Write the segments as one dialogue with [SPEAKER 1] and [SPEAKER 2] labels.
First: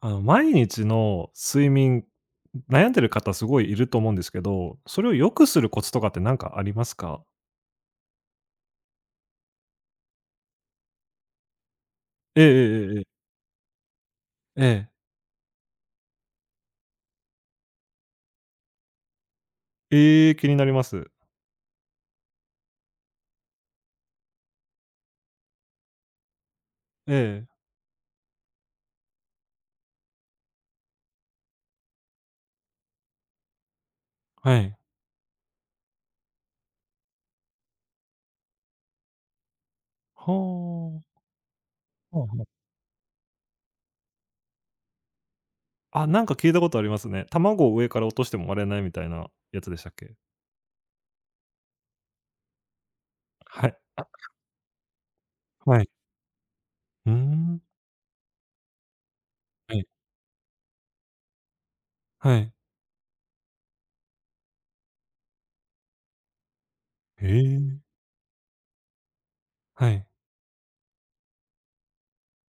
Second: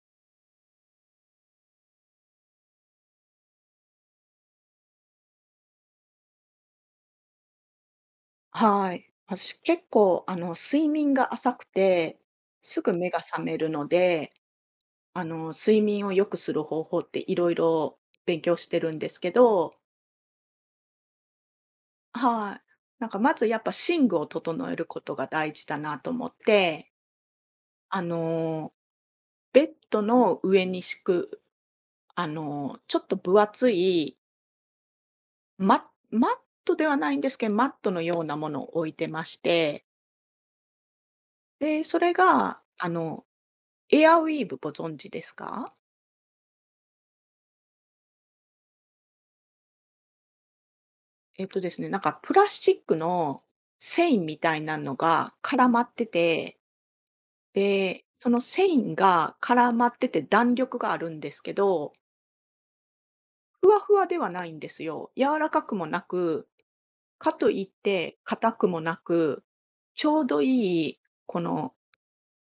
[SPEAKER 1] 毎日の睡眠、悩んでる方すごいいると思うんですけど、それを良くするコツとかって何かありますか？
[SPEAKER 2] はい。私結構、睡眠が浅くて、
[SPEAKER 1] ええ
[SPEAKER 2] すぐ
[SPEAKER 1] えええ
[SPEAKER 2] 目が
[SPEAKER 1] え。
[SPEAKER 2] 覚めるので、
[SPEAKER 1] ええ。
[SPEAKER 2] 睡眠を良くする方法っていろいろ勉強してるんですけど、
[SPEAKER 1] ええ、気になります。
[SPEAKER 2] はい。なんかまずやっぱ寝具を整えることが大事だなと思って、
[SPEAKER 1] ええ、
[SPEAKER 2] あの、ベッドの上に敷く、ちょっと分厚い、
[SPEAKER 1] はい。
[SPEAKER 2] ママットではないんですけど、マットのようなものを置いてまして、
[SPEAKER 1] はあ。
[SPEAKER 2] で、それ
[SPEAKER 1] はあは
[SPEAKER 2] が、
[SPEAKER 1] あ。
[SPEAKER 2] あの、エアウィーヴご存知ですか？
[SPEAKER 1] あ、なんか聞いたことありますね。卵を上から落としても割れないみたいなやつでしたっけ？
[SPEAKER 2] えっとですね、なんかプラスチックの
[SPEAKER 1] はい。あ、
[SPEAKER 2] 繊維みたいなのが絡ま
[SPEAKER 1] はい。
[SPEAKER 2] ってて、
[SPEAKER 1] うーん。
[SPEAKER 2] で、その繊維が絡
[SPEAKER 1] はい。
[SPEAKER 2] まってて弾力があるんですけど、
[SPEAKER 1] はい。
[SPEAKER 2] ふわふわではないんですよ。柔らかくもなく、
[SPEAKER 1] へ
[SPEAKER 2] かといっ
[SPEAKER 1] え。
[SPEAKER 2] て硬くもなく、
[SPEAKER 1] は
[SPEAKER 2] ち
[SPEAKER 1] い。
[SPEAKER 2] ょうどいいこの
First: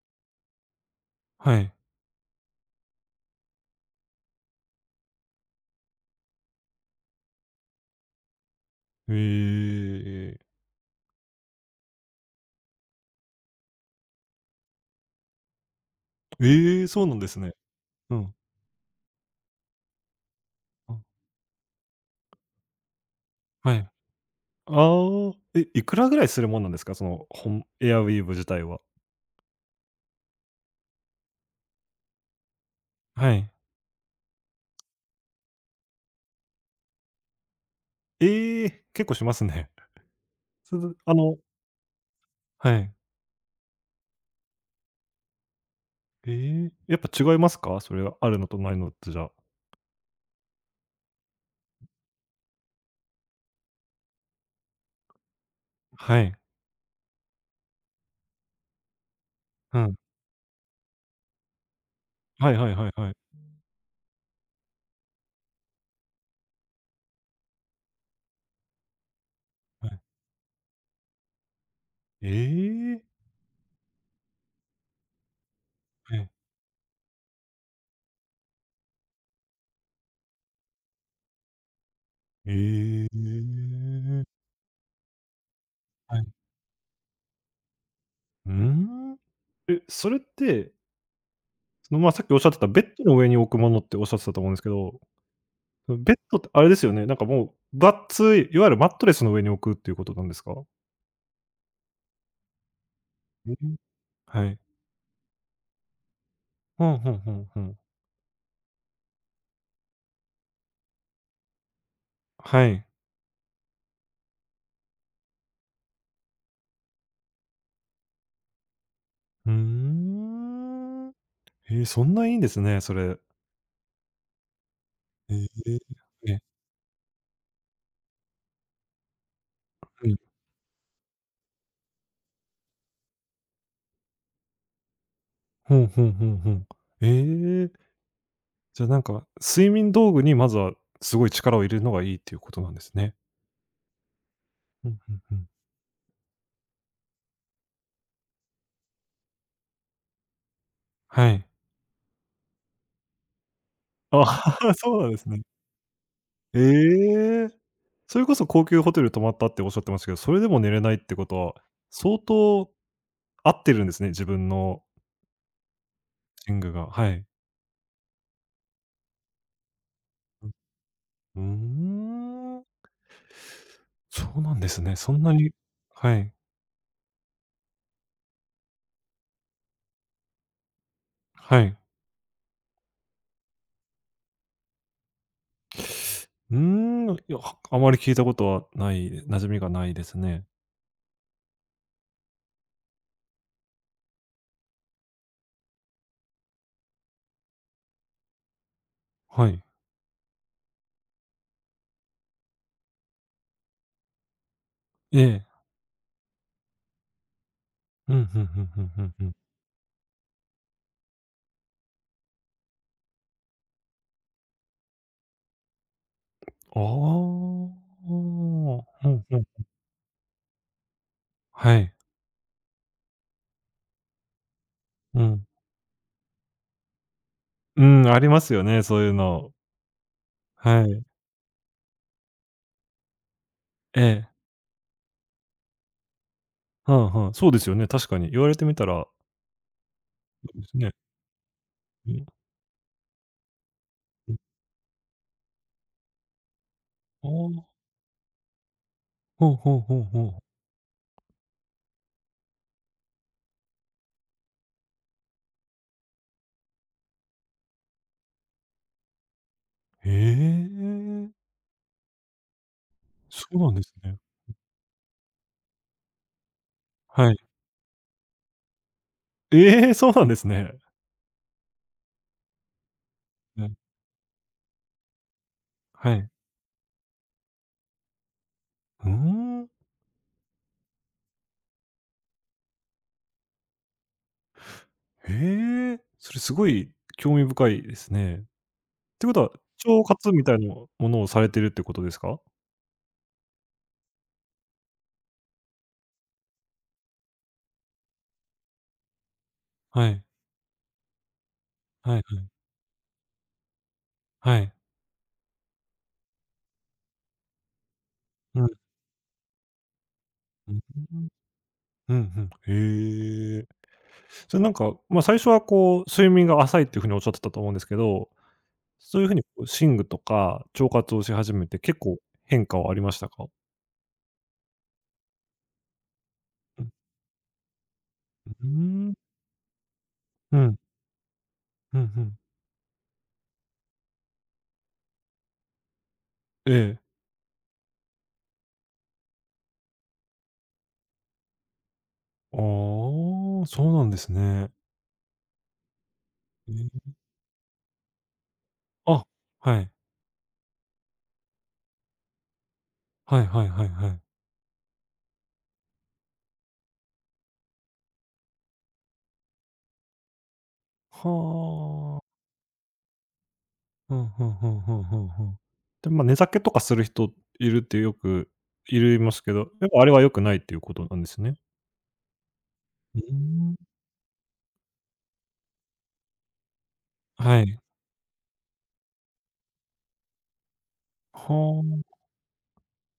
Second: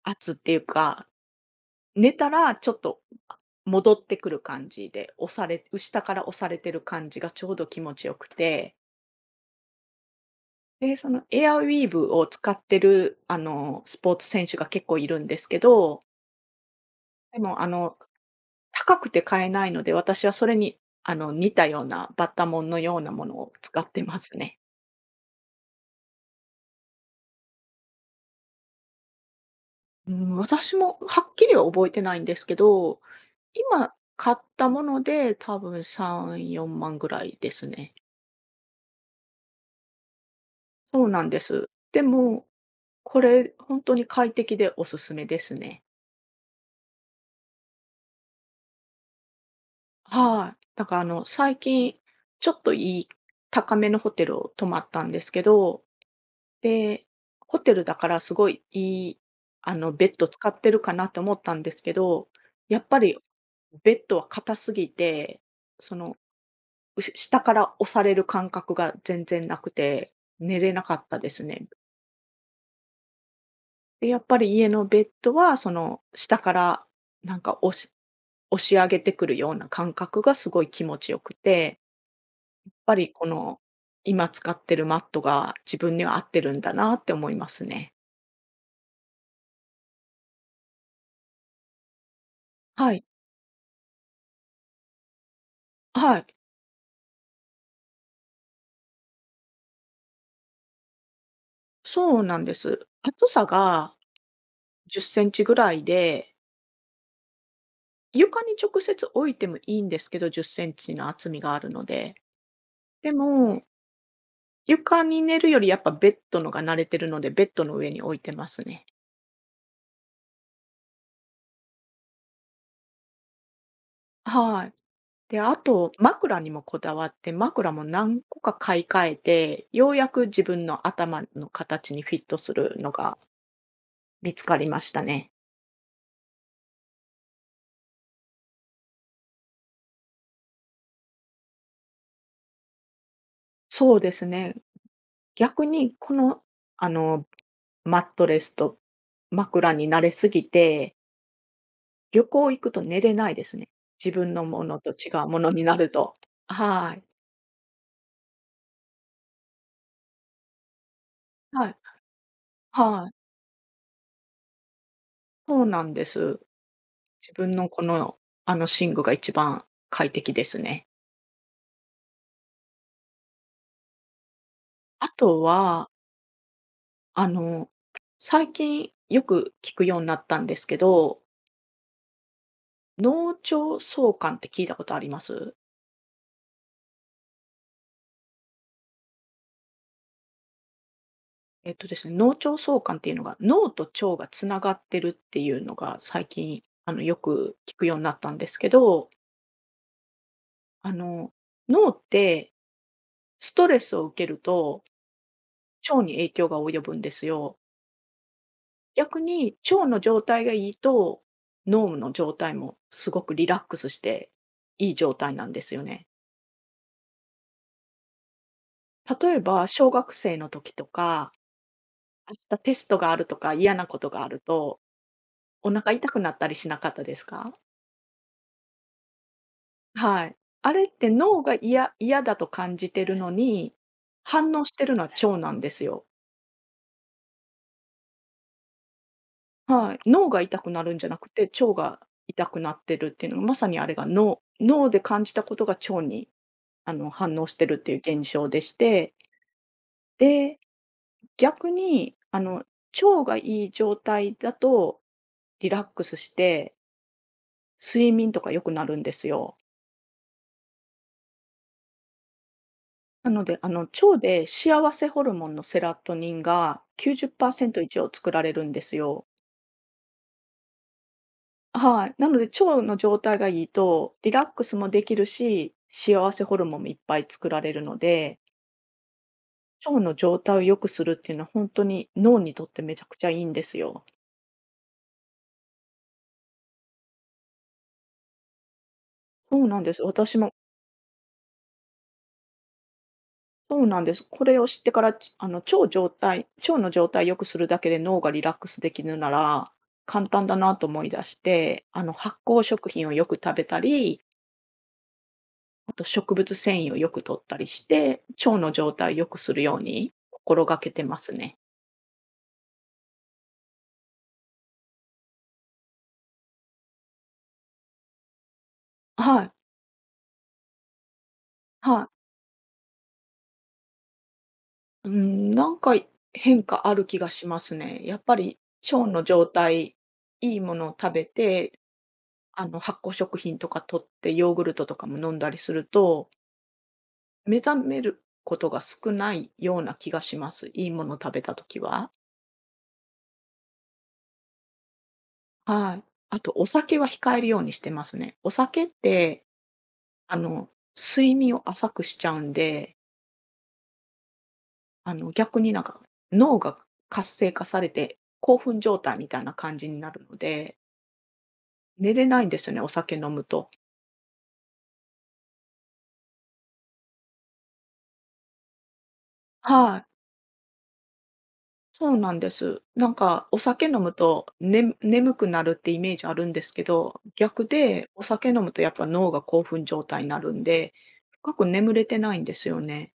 [SPEAKER 2] 圧っていうか、
[SPEAKER 1] はい。
[SPEAKER 2] 寝たらちょっと戻ってくる感じで、押され下から押されてる感じがちょうど気持ちよくて。
[SPEAKER 1] へえ。
[SPEAKER 2] で、そのエアウィーヴを使ってる、スポーツ選手が結構いるんですけど、
[SPEAKER 1] ええ、そうなんで
[SPEAKER 2] で
[SPEAKER 1] すね。
[SPEAKER 2] も、
[SPEAKER 1] うん。
[SPEAKER 2] 高くて買えないので、私はそれに、
[SPEAKER 1] うん。
[SPEAKER 2] 似たようなバッタモンのようなものを
[SPEAKER 1] は
[SPEAKER 2] 使っ
[SPEAKER 1] い。
[SPEAKER 2] てますね。
[SPEAKER 1] ああ、え、いくらぐらいするもんなんですか？その、エアウィーヴ自体は。
[SPEAKER 2] うん、私もはっきりは覚えてないんですけど、
[SPEAKER 1] はい。
[SPEAKER 2] 今買ったもので多分3、4万ぐらいですね。
[SPEAKER 1] ええ、結構しますね。その、
[SPEAKER 2] そう
[SPEAKER 1] あ
[SPEAKER 2] なん
[SPEAKER 1] の
[SPEAKER 2] です。でも、
[SPEAKER 1] はい。
[SPEAKER 2] これ本当に快適でおすすめですね。
[SPEAKER 1] ええ、やっぱ違いますか？それはあるのとないのとじゃ。
[SPEAKER 2] はい。だからあの、最近、ちょっといい高めのホテルを泊まったんですけど、
[SPEAKER 1] はい。
[SPEAKER 2] で、ホテルだからすごいいい、
[SPEAKER 1] うん。
[SPEAKER 2] ベッド使ってるかなって思ったんですけど、
[SPEAKER 1] はいはい
[SPEAKER 2] やっ
[SPEAKER 1] はい
[SPEAKER 2] ぱ
[SPEAKER 1] はい。
[SPEAKER 2] りベッドは硬すぎて、その、下から押される感覚が全然なく
[SPEAKER 1] はい。
[SPEAKER 2] て、寝れなかったですね。
[SPEAKER 1] ええ。
[SPEAKER 2] で、やっぱり家のベッドは、その、
[SPEAKER 1] はい。
[SPEAKER 2] 下からなんか押し上げてくるような感覚がすごい気持ちよくて、ぱ
[SPEAKER 1] え
[SPEAKER 2] りこの、
[SPEAKER 1] え。
[SPEAKER 2] 今使ってるマットが自分には
[SPEAKER 1] は
[SPEAKER 2] 合
[SPEAKER 1] い。
[SPEAKER 2] ってるんだなって思いますね。
[SPEAKER 1] うーん。え、それって、さっきおっしゃってたベッ
[SPEAKER 2] はい。
[SPEAKER 1] ドの上に置くものっておっしゃってたと思うんですけど、そのベッ
[SPEAKER 2] はい。
[SPEAKER 1] ドってあれですよね、なんかもう、ばっつい、いわゆるマットレスの上に置くっていうことなんですか？
[SPEAKER 2] そうなんです。厚さ
[SPEAKER 1] うん。
[SPEAKER 2] が
[SPEAKER 1] はい。
[SPEAKER 2] 10センチぐらいで、
[SPEAKER 1] ほんほんほんほん。
[SPEAKER 2] 床に直接置いてもいいんですけど、10センチの厚みがあるので。
[SPEAKER 1] はい。
[SPEAKER 2] でも、床に寝るよりやっぱベッドのが慣れてるので、ベッドの上に置いてますね。
[SPEAKER 1] ふーん。ええ、そんないいんですね、それ。
[SPEAKER 2] はい。
[SPEAKER 1] え
[SPEAKER 2] で、あと、
[SPEAKER 1] え、
[SPEAKER 2] 枕
[SPEAKER 1] え、
[SPEAKER 2] にもこだわって、枕も何個か買い替えて、よう
[SPEAKER 1] う
[SPEAKER 2] や
[SPEAKER 1] ん。
[SPEAKER 2] く自分の頭の形にフィットするのが見つかりましたね。
[SPEAKER 1] ふんふんふんふん。ええ、じゃ、なんか、睡眠道具にまずはすごい力を入れるのがいいっていうことなんですね。
[SPEAKER 2] そうですね。
[SPEAKER 1] ふんふんふん。
[SPEAKER 2] 逆にこの、あの、マットレスと枕に慣れすぎて、
[SPEAKER 1] はい。
[SPEAKER 2] 旅行行くと寝れないですね。自
[SPEAKER 1] ああ、
[SPEAKER 2] 分のも のと
[SPEAKER 1] そうな
[SPEAKER 2] 違
[SPEAKER 1] んで
[SPEAKER 2] う
[SPEAKER 1] す
[SPEAKER 2] も
[SPEAKER 1] ね。
[SPEAKER 2] のになると。
[SPEAKER 1] え
[SPEAKER 2] はい。
[SPEAKER 1] え。それこそ高級ホテル泊まったっておっしゃってましたけど、それでも寝れないってことは、
[SPEAKER 2] はい。
[SPEAKER 1] 相当
[SPEAKER 2] はい。
[SPEAKER 1] 合ってるんですね、自分の
[SPEAKER 2] そうなんです。
[SPEAKER 1] 寝具が。はい。
[SPEAKER 2] 自分のこの、寝具が一番快適ですね。
[SPEAKER 1] ううーん。そうなんですね。
[SPEAKER 2] あ
[SPEAKER 1] そんな
[SPEAKER 2] と
[SPEAKER 1] に
[SPEAKER 2] は、
[SPEAKER 1] はい、
[SPEAKER 2] あの、最近よく聞くようになったんですけど、
[SPEAKER 1] はい。
[SPEAKER 2] 脳腸相関って聞いたことあります？
[SPEAKER 1] うーん、いや、あまり聞いたことはない、馴染みがないですね。
[SPEAKER 2] えっとですね、脳腸相関っていうのが、脳と腸がつながってるっていうのが最近、よく聞くようになったんですけど、
[SPEAKER 1] はい。
[SPEAKER 2] あの、脳ってストレスを受けると
[SPEAKER 1] ええ。
[SPEAKER 2] 腸に影響が及ぶんですよ。
[SPEAKER 1] うん、ふんふんふんふん
[SPEAKER 2] 逆
[SPEAKER 1] ふん。
[SPEAKER 2] に腸の状態がいいと、脳の状態もすごくリラックスしていい状態なんですよね。
[SPEAKER 1] ああ、うん
[SPEAKER 2] 例
[SPEAKER 1] う
[SPEAKER 2] え
[SPEAKER 1] ん。
[SPEAKER 2] ば小学生の時とか、
[SPEAKER 1] はい。
[SPEAKER 2] 明日テストがあるとか嫌なことがあると、
[SPEAKER 1] うん。
[SPEAKER 2] お腹痛くなったりしなかったですか？
[SPEAKER 1] うん、ありますよね、そういうの。
[SPEAKER 2] はい。あれ
[SPEAKER 1] は
[SPEAKER 2] っ
[SPEAKER 1] い。
[SPEAKER 2] て脳が嫌だと感じてるのに、
[SPEAKER 1] ええ。
[SPEAKER 2] 反応してるのは腸なんですよ。
[SPEAKER 1] はんはんそうですよね、確かに。言われてみたら、
[SPEAKER 2] はい。脳が痛
[SPEAKER 1] そうで
[SPEAKER 2] く
[SPEAKER 1] す
[SPEAKER 2] なる
[SPEAKER 1] ね。
[SPEAKER 2] んじゃなくて、腸が
[SPEAKER 1] うん、
[SPEAKER 2] 痛くなってるっていうのが、まさにあれが脳で感じたことが腸に、
[SPEAKER 1] あ
[SPEAKER 2] 反応して
[SPEAKER 1] あ、
[SPEAKER 2] るっていう現象でして、
[SPEAKER 1] ほうほうほうほう。
[SPEAKER 2] で、逆に、腸がいい状態だと、リラックスして、睡眠とか良くなるんですよ。
[SPEAKER 1] へえ、
[SPEAKER 2] なの
[SPEAKER 1] そ
[SPEAKER 2] で、
[SPEAKER 1] うなんです
[SPEAKER 2] 腸
[SPEAKER 1] ね。
[SPEAKER 2] で幸せホルモンのセラトニンが
[SPEAKER 1] はい。
[SPEAKER 2] 90%以上作られるんですよ。
[SPEAKER 1] ええ、そうなんですね。
[SPEAKER 2] はい。なので腸の状態がいいと、リラックスもできるし、
[SPEAKER 1] はい。
[SPEAKER 2] 幸せホルモンもいっぱい作られるので、
[SPEAKER 1] うーん。
[SPEAKER 2] 腸の状態を良くするっていうのは本当に脳にとってめちゃくちゃいいんですよ。
[SPEAKER 1] へえ、それすごい興味深いですね。ってことは、
[SPEAKER 2] そうなんです。
[SPEAKER 1] 腸活
[SPEAKER 2] 私
[SPEAKER 1] み
[SPEAKER 2] も
[SPEAKER 1] たいなものをされてるってことですか？
[SPEAKER 2] そうなんです。これを知ってから、あの、腸の状態良くするだけで脳がリラックスできるなら、
[SPEAKER 1] はい、
[SPEAKER 2] 簡単だなと思い出して、
[SPEAKER 1] はいは
[SPEAKER 2] 発酵
[SPEAKER 1] い。
[SPEAKER 2] 食品をよく食べたり
[SPEAKER 1] はい。
[SPEAKER 2] あと植物繊維をよく摂ったりして、腸
[SPEAKER 1] うん、
[SPEAKER 2] の
[SPEAKER 1] う
[SPEAKER 2] 状態を良くするように心がけ
[SPEAKER 1] ん、
[SPEAKER 2] てますね。
[SPEAKER 1] うん、うん、へえ。それなんか、最初はこう、睡眠が浅いっていう風におっしゃってたと思うんですけど、そういう風
[SPEAKER 2] は
[SPEAKER 1] にこ
[SPEAKER 2] い、
[SPEAKER 1] う寝具とか腸活をし始めて結
[SPEAKER 2] はい。
[SPEAKER 1] 構変化はありましたか？
[SPEAKER 2] うん、なんか変化
[SPEAKER 1] う
[SPEAKER 2] ある気がしますね。やっぱ
[SPEAKER 1] ん、
[SPEAKER 2] り
[SPEAKER 1] うー
[SPEAKER 2] 腸
[SPEAKER 1] ん。
[SPEAKER 2] の状態、い
[SPEAKER 1] う
[SPEAKER 2] いも
[SPEAKER 1] ん、
[SPEAKER 2] のを食べて、
[SPEAKER 1] うんうん。
[SPEAKER 2] あの発酵食品とか摂ってヨーグルトとかも飲んだりすると、
[SPEAKER 1] ええ。
[SPEAKER 2] 目覚めることが少ないような気がします。いいものを食べたときは。
[SPEAKER 1] ああ、そうなんですね。
[SPEAKER 2] はい。あとお
[SPEAKER 1] え
[SPEAKER 2] 酒
[SPEAKER 1] え。
[SPEAKER 2] は控えるようにしてますね。お酒っ
[SPEAKER 1] あ、
[SPEAKER 2] て、
[SPEAKER 1] はい。
[SPEAKER 2] あの睡眠を浅くしちゃうんで
[SPEAKER 1] はいはいはいはい。
[SPEAKER 2] あの、逆になんか、脳が活性化されて、興奮状態みたいな感じになるので、寝
[SPEAKER 1] はあ。
[SPEAKER 2] れないんですよね、お酒飲むと。
[SPEAKER 1] うんうんうんうんうんうん。で、寝酒とかする人いるってよくいますけど、やっ
[SPEAKER 2] は
[SPEAKER 1] ぱ
[SPEAKER 2] い。
[SPEAKER 1] あれは良くないっていうことなんですね。
[SPEAKER 2] そうなんです。なん
[SPEAKER 1] うー
[SPEAKER 2] か、お
[SPEAKER 1] ん、
[SPEAKER 2] 酒飲むと、眠くなるってイメージあるんですけど、
[SPEAKER 1] は
[SPEAKER 2] 逆
[SPEAKER 1] い。
[SPEAKER 2] で、お酒飲むとやっぱ脳が興奮状態になるんで、深く眠
[SPEAKER 1] は
[SPEAKER 2] れてないんですよね。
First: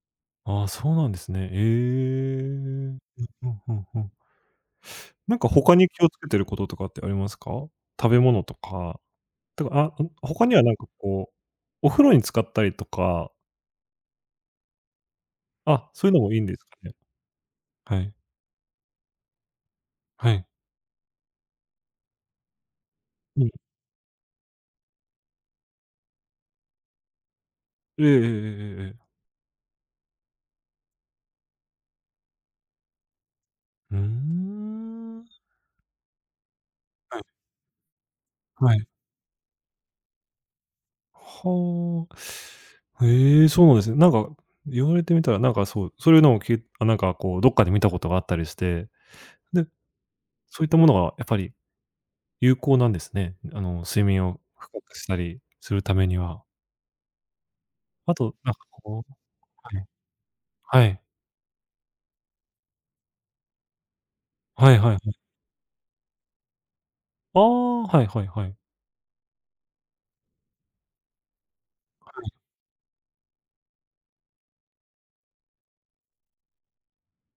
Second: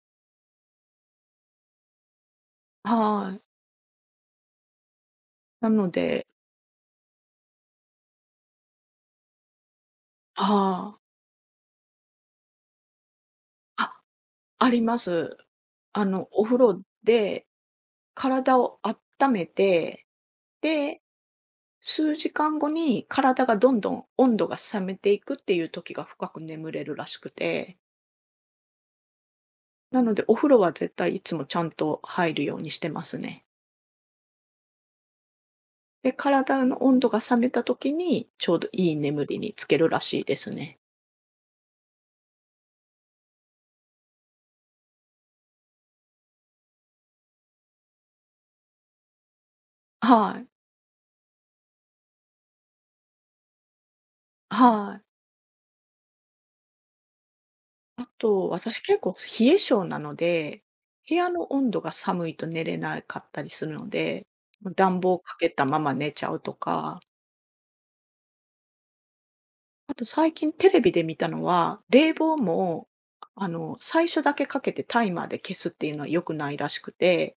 [SPEAKER 1] あ。ああ、そうなんですね。ええ。うん
[SPEAKER 2] はい。
[SPEAKER 1] うんうんうん。なんか
[SPEAKER 2] な
[SPEAKER 1] 他に
[SPEAKER 2] の
[SPEAKER 1] 気をつ
[SPEAKER 2] で
[SPEAKER 1] けてることとかってありますか？食べ物とか、あ、うん、他にはなんか
[SPEAKER 2] ああ、
[SPEAKER 1] こう、お風呂に浸かったりとか、
[SPEAKER 2] あ、あります。
[SPEAKER 1] あ、そういうのもいい
[SPEAKER 2] お
[SPEAKER 1] んで
[SPEAKER 2] 風
[SPEAKER 1] すか
[SPEAKER 2] 呂
[SPEAKER 1] ね？
[SPEAKER 2] で
[SPEAKER 1] はい。
[SPEAKER 2] 体を温めて、
[SPEAKER 1] はい。
[SPEAKER 2] で数時間後に
[SPEAKER 1] う
[SPEAKER 2] 体
[SPEAKER 1] ん。
[SPEAKER 2] がどんどん温度が冷めていくっていう時が深く眠れるらしくて、
[SPEAKER 1] ええええええええ。
[SPEAKER 2] なのでお風呂は絶対いつもちゃんと入るようにしてますね。
[SPEAKER 1] うーん。
[SPEAKER 2] で、体の温度が
[SPEAKER 1] はい。
[SPEAKER 2] 冷めた時にちょうど
[SPEAKER 1] はい。
[SPEAKER 2] いい眠りにつけるらしいですね。
[SPEAKER 1] はあ。へえ、そうなんですね。なんか、言われてみたら、なんかそう、そういうのをきあ、なんかこう、どっかで見たことがあったりして、で、
[SPEAKER 2] はい。
[SPEAKER 1] そういったものがやっぱり有効なんですね。睡眠を深
[SPEAKER 2] は
[SPEAKER 1] くした
[SPEAKER 2] い。
[SPEAKER 1] りするためには。
[SPEAKER 2] あ
[SPEAKER 1] あと、
[SPEAKER 2] と、
[SPEAKER 1] なんか
[SPEAKER 2] 私結
[SPEAKER 1] こう
[SPEAKER 2] 構冷え
[SPEAKER 1] は
[SPEAKER 2] 性
[SPEAKER 1] い。
[SPEAKER 2] なので、
[SPEAKER 1] はい。
[SPEAKER 2] 部屋の温度が寒いと寝れなかったりするので、
[SPEAKER 1] はいはいは
[SPEAKER 2] 暖房
[SPEAKER 1] い。
[SPEAKER 2] かけたまま寝ちゃうとか
[SPEAKER 1] ああ、はいはいはい。
[SPEAKER 2] あと最近テレビで見たのは、
[SPEAKER 1] は
[SPEAKER 2] 冷
[SPEAKER 1] い。
[SPEAKER 2] 房も、最初だけかけてタイマーで消すっていうのは良くないらしくて、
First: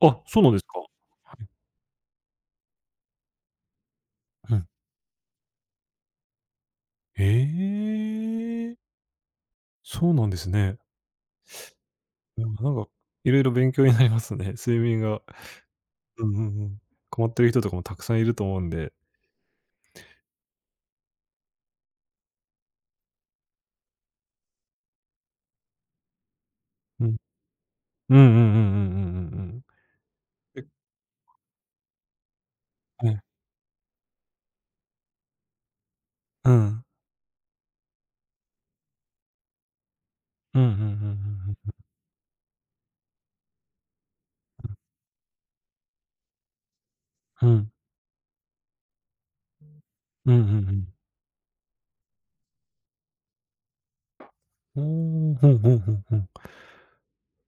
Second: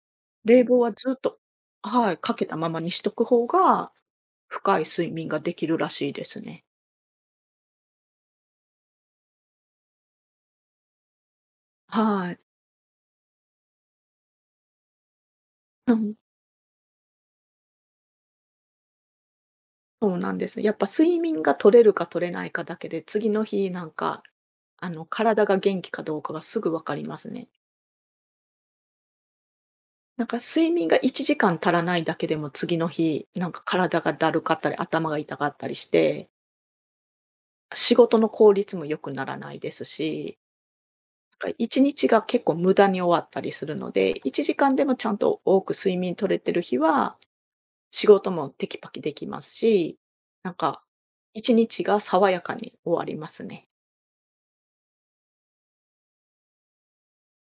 [SPEAKER 1] あ、そうなんです
[SPEAKER 2] 冷房
[SPEAKER 1] か。
[SPEAKER 2] はずっ
[SPEAKER 1] は
[SPEAKER 2] と
[SPEAKER 1] い。
[SPEAKER 2] はい、かけたままにしとく方が、
[SPEAKER 1] うん。
[SPEAKER 2] 深い睡眠ができるらしいですね。
[SPEAKER 1] ええ、そうなんですね。
[SPEAKER 2] はい。
[SPEAKER 1] でもなんか、いろいろ勉強になりますね。睡眠が
[SPEAKER 2] うん、
[SPEAKER 1] うんうんうん。困ってる人とかもたくさんいると思うんで。
[SPEAKER 2] そうなんです。やっぱ睡眠が取れるか取れないかだけで、次の日なんか、体が元気かどうかがすぐわか
[SPEAKER 1] う
[SPEAKER 2] りま
[SPEAKER 1] ん。
[SPEAKER 2] すね。
[SPEAKER 1] うんうんうんうんうんうんうん。
[SPEAKER 2] なんか
[SPEAKER 1] え、
[SPEAKER 2] 睡眠が1時間足らないだけでも、次の
[SPEAKER 1] はい。
[SPEAKER 2] 日、なんか体がだるかったり、頭が痛かったりして
[SPEAKER 1] うん
[SPEAKER 2] 仕事の効率も良くならないですし、
[SPEAKER 1] えうんうんう
[SPEAKER 2] なんか
[SPEAKER 1] んう
[SPEAKER 2] 1
[SPEAKER 1] ん
[SPEAKER 2] 日が結構無駄に終わったりするので、1時間でもちゃんと多く睡眠取れてる日は、
[SPEAKER 1] うん。うん。
[SPEAKER 2] 仕事もテキパキできますし、
[SPEAKER 1] うんうんう
[SPEAKER 2] なんか
[SPEAKER 1] ん。
[SPEAKER 2] 1日が爽やかに終わりますね。
[SPEAKER 1] うーん、ふんふんふんふん。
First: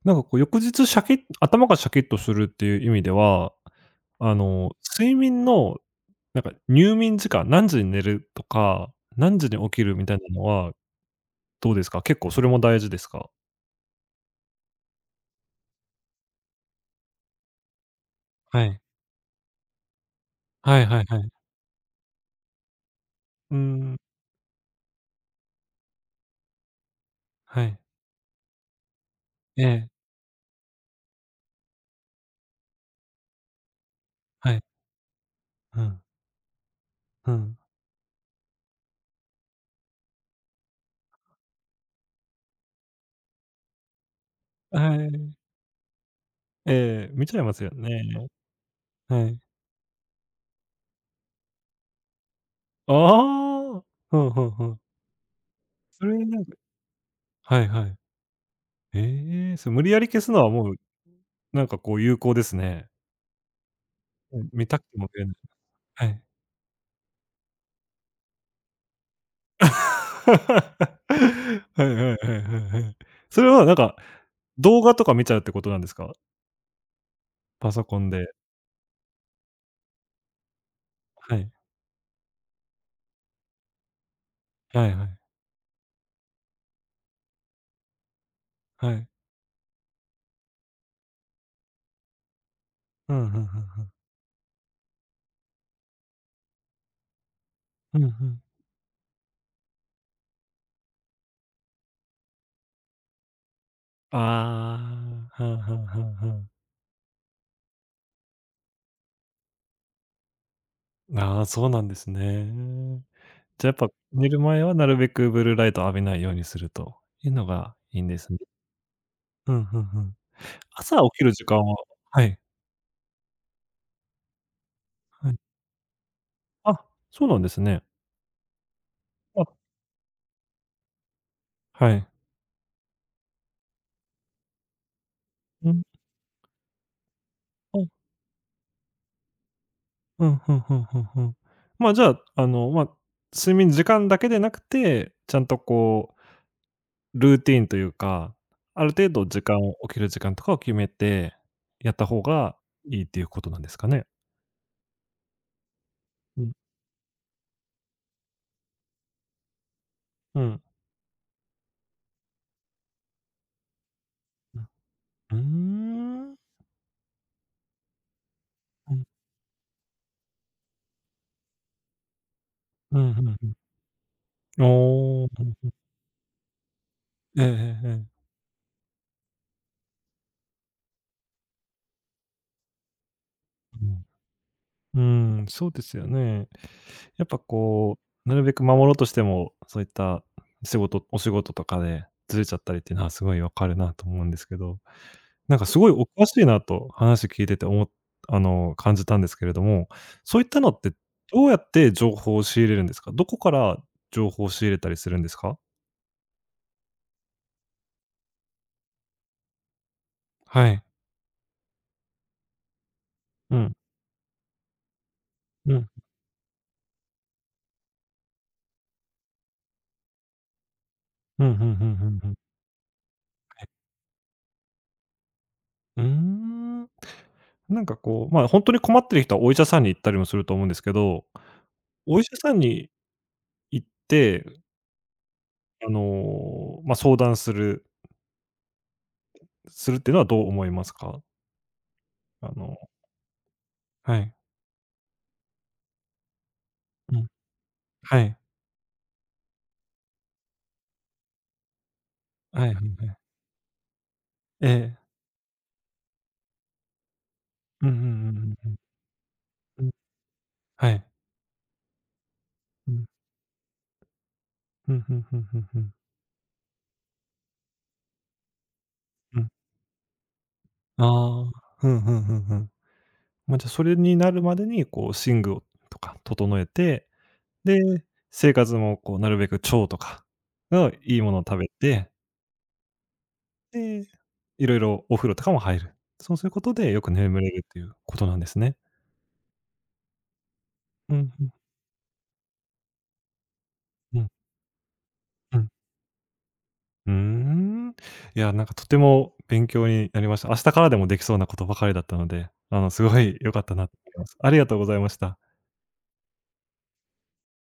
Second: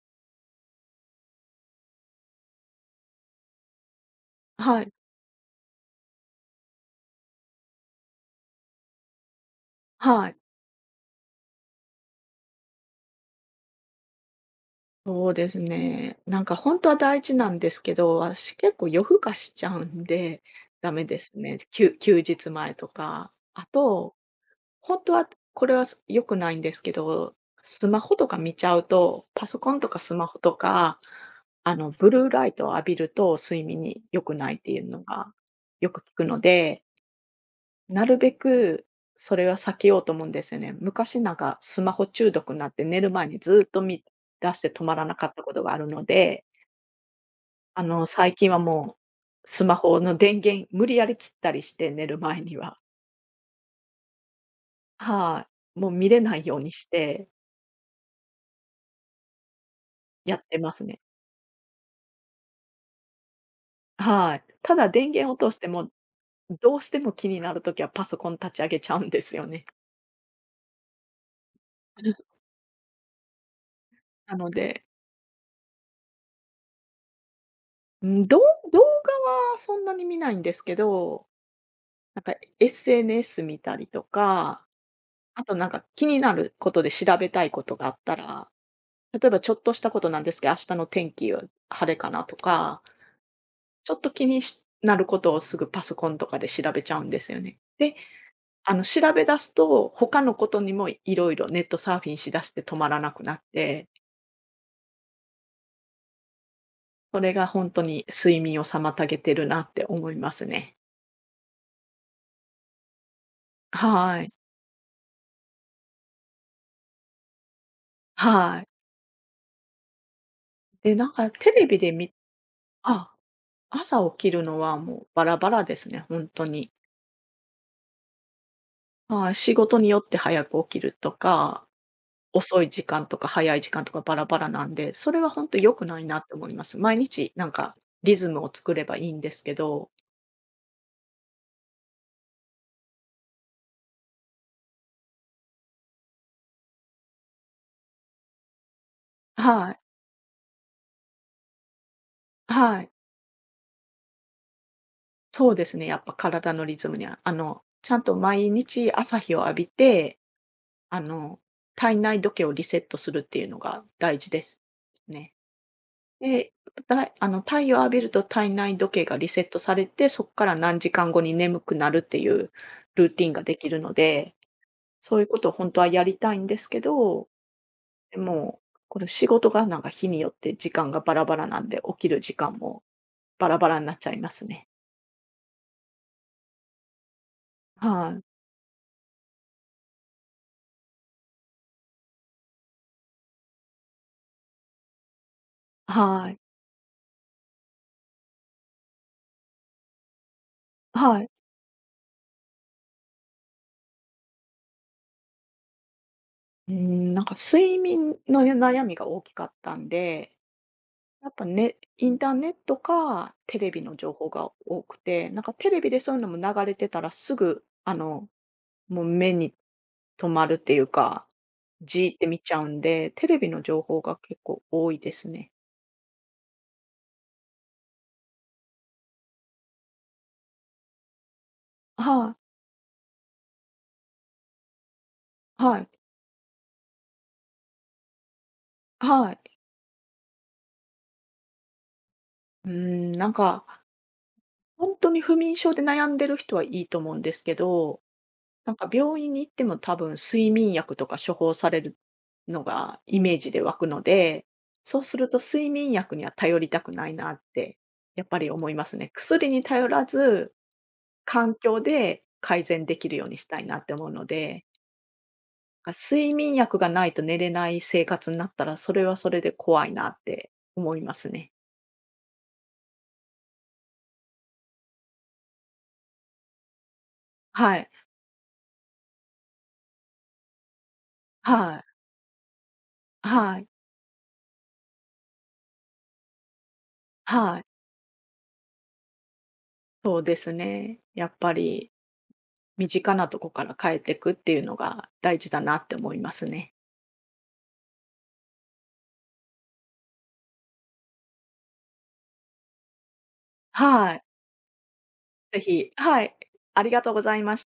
[SPEAKER 1] なんかこう翌日シャキッ頭がシャキッとするっていう意味では、あの、
[SPEAKER 2] はい、
[SPEAKER 1] 睡眠のなんか入眠時間、何時に寝るとか、何時に起きるみたいな
[SPEAKER 2] はい。
[SPEAKER 1] のはどうですか？結構それも大事ですか？
[SPEAKER 2] そうですね。なんか本当は大事なんですけど、私
[SPEAKER 1] は
[SPEAKER 2] 結
[SPEAKER 1] い。
[SPEAKER 2] 構夜更かしちゃうんで、
[SPEAKER 1] はい
[SPEAKER 2] ダ
[SPEAKER 1] は
[SPEAKER 2] メ
[SPEAKER 1] い
[SPEAKER 2] で
[SPEAKER 1] はい。
[SPEAKER 2] すね。休日前とか。
[SPEAKER 1] うー
[SPEAKER 2] あ
[SPEAKER 1] ん、
[SPEAKER 2] と本当は、これは、良くないんですけど、
[SPEAKER 1] はい。
[SPEAKER 2] スマホとか見ちゃうと、パソ
[SPEAKER 1] え
[SPEAKER 2] コン
[SPEAKER 1] え、
[SPEAKER 2] とかスマホとか、ブルーライトを浴びると睡眠に良くな
[SPEAKER 1] は
[SPEAKER 2] いっ
[SPEAKER 1] い。
[SPEAKER 2] ていうのが
[SPEAKER 1] う
[SPEAKER 2] よく
[SPEAKER 1] ん、
[SPEAKER 2] 聞くので、
[SPEAKER 1] うん。
[SPEAKER 2] なるべくそれは避けようと思うんですよね。昔なんかスマホ中毒になって寝る前にずっと見出して
[SPEAKER 1] は
[SPEAKER 2] 止まらなか
[SPEAKER 1] い
[SPEAKER 2] ったことがあるので、
[SPEAKER 1] ええ、見ちゃいますよね。
[SPEAKER 2] 最近はもう
[SPEAKER 1] はい。
[SPEAKER 2] スマホの電源無理やり切ったりして、寝る前には。
[SPEAKER 1] ああ、ふんふんふん。
[SPEAKER 2] はい。もう
[SPEAKER 1] そ
[SPEAKER 2] 見れ
[SPEAKER 1] れ
[SPEAKER 2] な
[SPEAKER 1] なん
[SPEAKER 2] い
[SPEAKER 1] か
[SPEAKER 2] ようにして
[SPEAKER 1] はいはい。ええ、それ無理やり消す
[SPEAKER 2] や
[SPEAKER 1] の
[SPEAKER 2] っ
[SPEAKER 1] は
[SPEAKER 2] て
[SPEAKER 1] も
[SPEAKER 2] ま
[SPEAKER 1] う、
[SPEAKER 2] すね。
[SPEAKER 1] なんかこう有効ですね。
[SPEAKER 2] は
[SPEAKER 1] う
[SPEAKER 2] い。
[SPEAKER 1] ん、見
[SPEAKER 2] た
[SPEAKER 1] たく
[SPEAKER 2] だ
[SPEAKER 1] ても
[SPEAKER 2] 電
[SPEAKER 1] 見れない。
[SPEAKER 2] 源を通しても、
[SPEAKER 1] はい。
[SPEAKER 2] どうしても気になるときはパソコン立ち上げちゃうんですよ ね。
[SPEAKER 1] はいはいはい はいはい。それはなんか、
[SPEAKER 2] なの
[SPEAKER 1] 動
[SPEAKER 2] で、
[SPEAKER 1] 画とか見ちゃうってことなんですか？パソコ
[SPEAKER 2] う
[SPEAKER 1] ン
[SPEAKER 2] ん、
[SPEAKER 1] で。
[SPEAKER 2] 動画はそんなに見ないんですけど、
[SPEAKER 1] はい。
[SPEAKER 2] なんか SNS 見たりとか、
[SPEAKER 1] はいはい。
[SPEAKER 2] あとなんか気になることで調べたいことがあったら、
[SPEAKER 1] はい。
[SPEAKER 2] 例えばちょっとしたことなんですけど、明日の天気は晴れかなとか、
[SPEAKER 1] ふんふんふんふ
[SPEAKER 2] ち
[SPEAKER 1] ん。
[SPEAKER 2] ょっと気にしなることをすぐパソコンとかで調べちゃうんですよね。で、
[SPEAKER 1] うんうん。
[SPEAKER 2] 調べ出すと、他のことにもいろいろネットサーフィンしだして止まらなくなって、
[SPEAKER 1] ああ、はんはんはんはん
[SPEAKER 2] それが本当に睡眠を妨げてるなって思いますね。
[SPEAKER 1] ああ、そうなんですね。じゃ、やっぱ
[SPEAKER 2] は
[SPEAKER 1] 寝
[SPEAKER 2] い。
[SPEAKER 1] る前はなるべくブルーライトを浴びないようにするというのがいいんですね。
[SPEAKER 2] はい。
[SPEAKER 1] うん、うんうん。
[SPEAKER 2] で、
[SPEAKER 1] 朝起
[SPEAKER 2] なん
[SPEAKER 1] き
[SPEAKER 2] か
[SPEAKER 1] る時
[SPEAKER 2] テ
[SPEAKER 1] 間
[SPEAKER 2] レ
[SPEAKER 1] は
[SPEAKER 2] ビでみ
[SPEAKER 1] はい、
[SPEAKER 2] あ、朝起きるのはもうバ
[SPEAKER 1] はい。
[SPEAKER 2] ラバラですね、本当に。
[SPEAKER 1] あ、そうなんですね。
[SPEAKER 2] はい、
[SPEAKER 1] あ、
[SPEAKER 2] 仕事によって早く起きるとか、
[SPEAKER 1] はい。
[SPEAKER 2] 遅い時間とか早い時間とかバラバラなんで、それは本当と
[SPEAKER 1] う
[SPEAKER 2] 良
[SPEAKER 1] ん、
[SPEAKER 2] くないなって思います。毎日なんか
[SPEAKER 1] あ、
[SPEAKER 2] リズムを作ればいいんですけど。
[SPEAKER 1] うん、ふんふんふんふん。じゃあ、睡眠時間だけでなくて、ちゃんとこうルーティンというか、ある程度時間
[SPEAKER 2] は
[SPEAKER 1] を
[SPEAKER 2] い、
[SPEAKER 1] 起きる時間とかを決めてやった方が
[SPEAKER 2] はい。
[SPEAKER 1] いいっていうことなんですかね？
[SPEAKER 2] そうですね、やっぱ
[SPEAKER 1] う
[SPEAKER 2] 体
[SPEAKER 1] ん、
[SPEAKER 2] のリズムには、ちゃんと毎日朝日を浴びて、
[SPEAKER 1] うん、
[SPEAKER 2] あの、体内時計をリセットするっていうのが大事で
[SPEAKER 1] う
[SPEAKER 2] す
[SPEAKER 1] ん。
[SPEAKER 2] ね。
[SPEAKER 1] うーん。
[SPEAKER 2] で、だあの、太陽を浴びると体内時
[SPEAKER 1] うん、
[SPEAKER 2] 計がリセットされて、そこから何時間後に眠くなるっていう
[SPEAKER 1] う
[SPEAKER 2] ル
[SPEAKER 1] ん、
[SPEAKER 2] ー
[SPEAKER 1] んう
[SPEAKER 2] ティンが
[SPEAKER 1] ん。
[SPEAKER 2] できるので、そうい
[SPEAKER 1] お
[SPEAKER 2] う
[SPEAKER 1] お、
[SPEAKER 2] ことを本当はやりたいんですけど、
[SPEAKER 1] ええええええ。
[SPEAKER 2] でも、この仕事がなんか日によって時間がバラバラなんで、起きる時間もバラバラになっちゃいますね。
[SPEAKER 1] うん。うん、そうですよね。やっぱこ
[SPEAKER 2] はい。
[SPEAKER 1] う、なるべく守ろうとしても、そういったお仕事とかでずれちゃったりっていうのはすごいわかるなと思うんですけど、なんかすごいお詳
[SPEAKER 2] は
[SPEAKER 1] し
[SPEAKER 2] い。
[SPEAKER 1] いなと話聞いてておもあの、感じたんですけれども、そういったのって
[SPEAKER 2] はい。
[SPEAKER 1] どうやって情報を仕入れるんですか？どこから情報を仕入れたりするんですか？
[SPEAKER 2] うん、なんか睡眠のね悩みが大きかったんで、
[SPEAKER 1] はい。
[SPEAKER 2] やっぱね、インターネットか
[SPEAKER 1] う
[SPEAKER 2] テレ
[SPEAKER 1] ん。
[SPEAKER 2] ビの情報が多くて、なんかテ
[SPEAKER 1] う
[SPEAKER 2] レ
[SPEAKER 1] ん。
[SPEAKER 2] ビでそういうのも流れてたらすぐ、もう目に留まるっていうか、
[SPEAKER 1] うん、ふんふん
[SPEAKER 2] じ
[SPEAKER 1] ふ
[SPEAKER 2] ーっ
[SPEAKER 1] ん
[SPEAKER 2] て
[SPEAKER 1] ふん。
[SPEAKER 2] 見ちゃうんで、テレビの情報が結構多いですね。
[SPEAKER 1] うーん。なんかこう、まあ、ほんとに困ってる人はお医者さんに行ったりもすると思うんですけど、お医
[SPEAKER 2] は
[SPEAKER 1] 者
[SPEAKER 2] い、
[SPEAKER 1] さんに行って、
[SPEAKER 2] はい、
[SPEAKER 1] 相談する
[SPEAKER 2] はい。
[SPEAKER 1] するっていうのはどう思いますか？あ
[SPEAKER 2] う
[SPEAKER 1] の
[SPEAKER 2] ん、なんか、
[SPEAKER 1] はい。
[SPEAKER 2] 本当に不眠症で悩んでる人はいいと思う
[SPEAKER 1] う
[SPEAKER 2] ん
[SPEAKER 1] ん。
[SPEAKER 2] ですけど、
[SPEAKER 1] はい。
[SPEAKER 2] なんか病院に行っても多分睡眠薬とか処方されるの
[SPEAKER 1] はいはいは
[SPEAKER 2] が
[SPEAKER 1] い。
[SPEAKER 2] イメージで湧くので、
[SPEAKER 1] え
[SPEAKER 2] そ
[SPEAKER 1] え。
[SPEAKER 2] うすると睡眠薬には頼りたくないなって
[SPEAKER 1] うんうん
[SPEAKER 2] やっぱり
[SPEAKER 1] うん
[SPEAKER 2] 思
[SPEAKER 1] う
[SPEAKER 2] い
[SPEAKER 1] ん。
[SPEAKER 2] ますね。薬に
[SPEAKER 1] う
[SPEAKER 2] 頼
[SPEAKER 1] ん。うん。
[SPEAKER 2] らず、
[SPEAKER 1] はい。
[SPEAKER 2] 環境で改善
[SPEAKER 1] う
[SPEAKER 2] で
[SPEAKER 1] ん。
[SPEAKER 2] きるようにしたいなって思うので、
[SPEAKER 1] ふんふんふんふんふ
[SPEAKER 2] あ、
[SPEAKER 1] ん。
[SPEAKER 2] 睡眠薬がないと寝れない生活になったら、それはそれ
[SPEAKER 1] うん。
[SPEAKER 2] で怖いなって思います
[SPEAKER 1] ああ、
[SPEAKER 2] ね。
[SPEAKER 1] ふんふんふんふん。じゃ、それになるまでに、こう、寝具をとか整えて、
[SPEAKER 2] は
[SPEAKER 1] で、
[SPEAKER 2] い、
[SPEAKER 1] 生活もこうなるべく腸とかのいいものを食べ
[SPEAKER 2] はい、
[SPEAKER 1] て
[SPEAKER 2] はい、
[SPEAKER 1] で、いろいろお風呂とかも入る。そうすることでよく眠れ
[SPEAKER 2] は
[SPEAKER 1] る
[SPEAKER 2] い、
[SPEAKER 1] っていうことなんですね。
[SPEAKER 2] そうですね。
[SPEAKER 1] う
[SPEAKER 2] や
[SPEAKER 1] ん、
[SPEAKER 2] っ
[SPEAKER 1] うん、
[SPEAKER 2] ぱり身近なとこから変えてい
[SPEAKER 1] う
[SPEAKER 2] く
[SPEAKER 1] ん、
[SPEAKER 2] っていうのが大事
[SPEAKER 1] う
[SPEAKER 2] だ
[SPEAKER 1] ん。
[SPEAKER 2] なって思いますね。
[SPEAKER 1] うーん。いや、なんかとても勉強になりました。明日からでもできそうなことばかりだったので、すごい良かったなと思
[SPEAKER 2] は
[SPEAKER 1] い
[SPEAKER 2] い。
[SPEAKER 1] ます。ありがとうございました。
[SPEAKER 2] ぜひはい。ありがとうございました。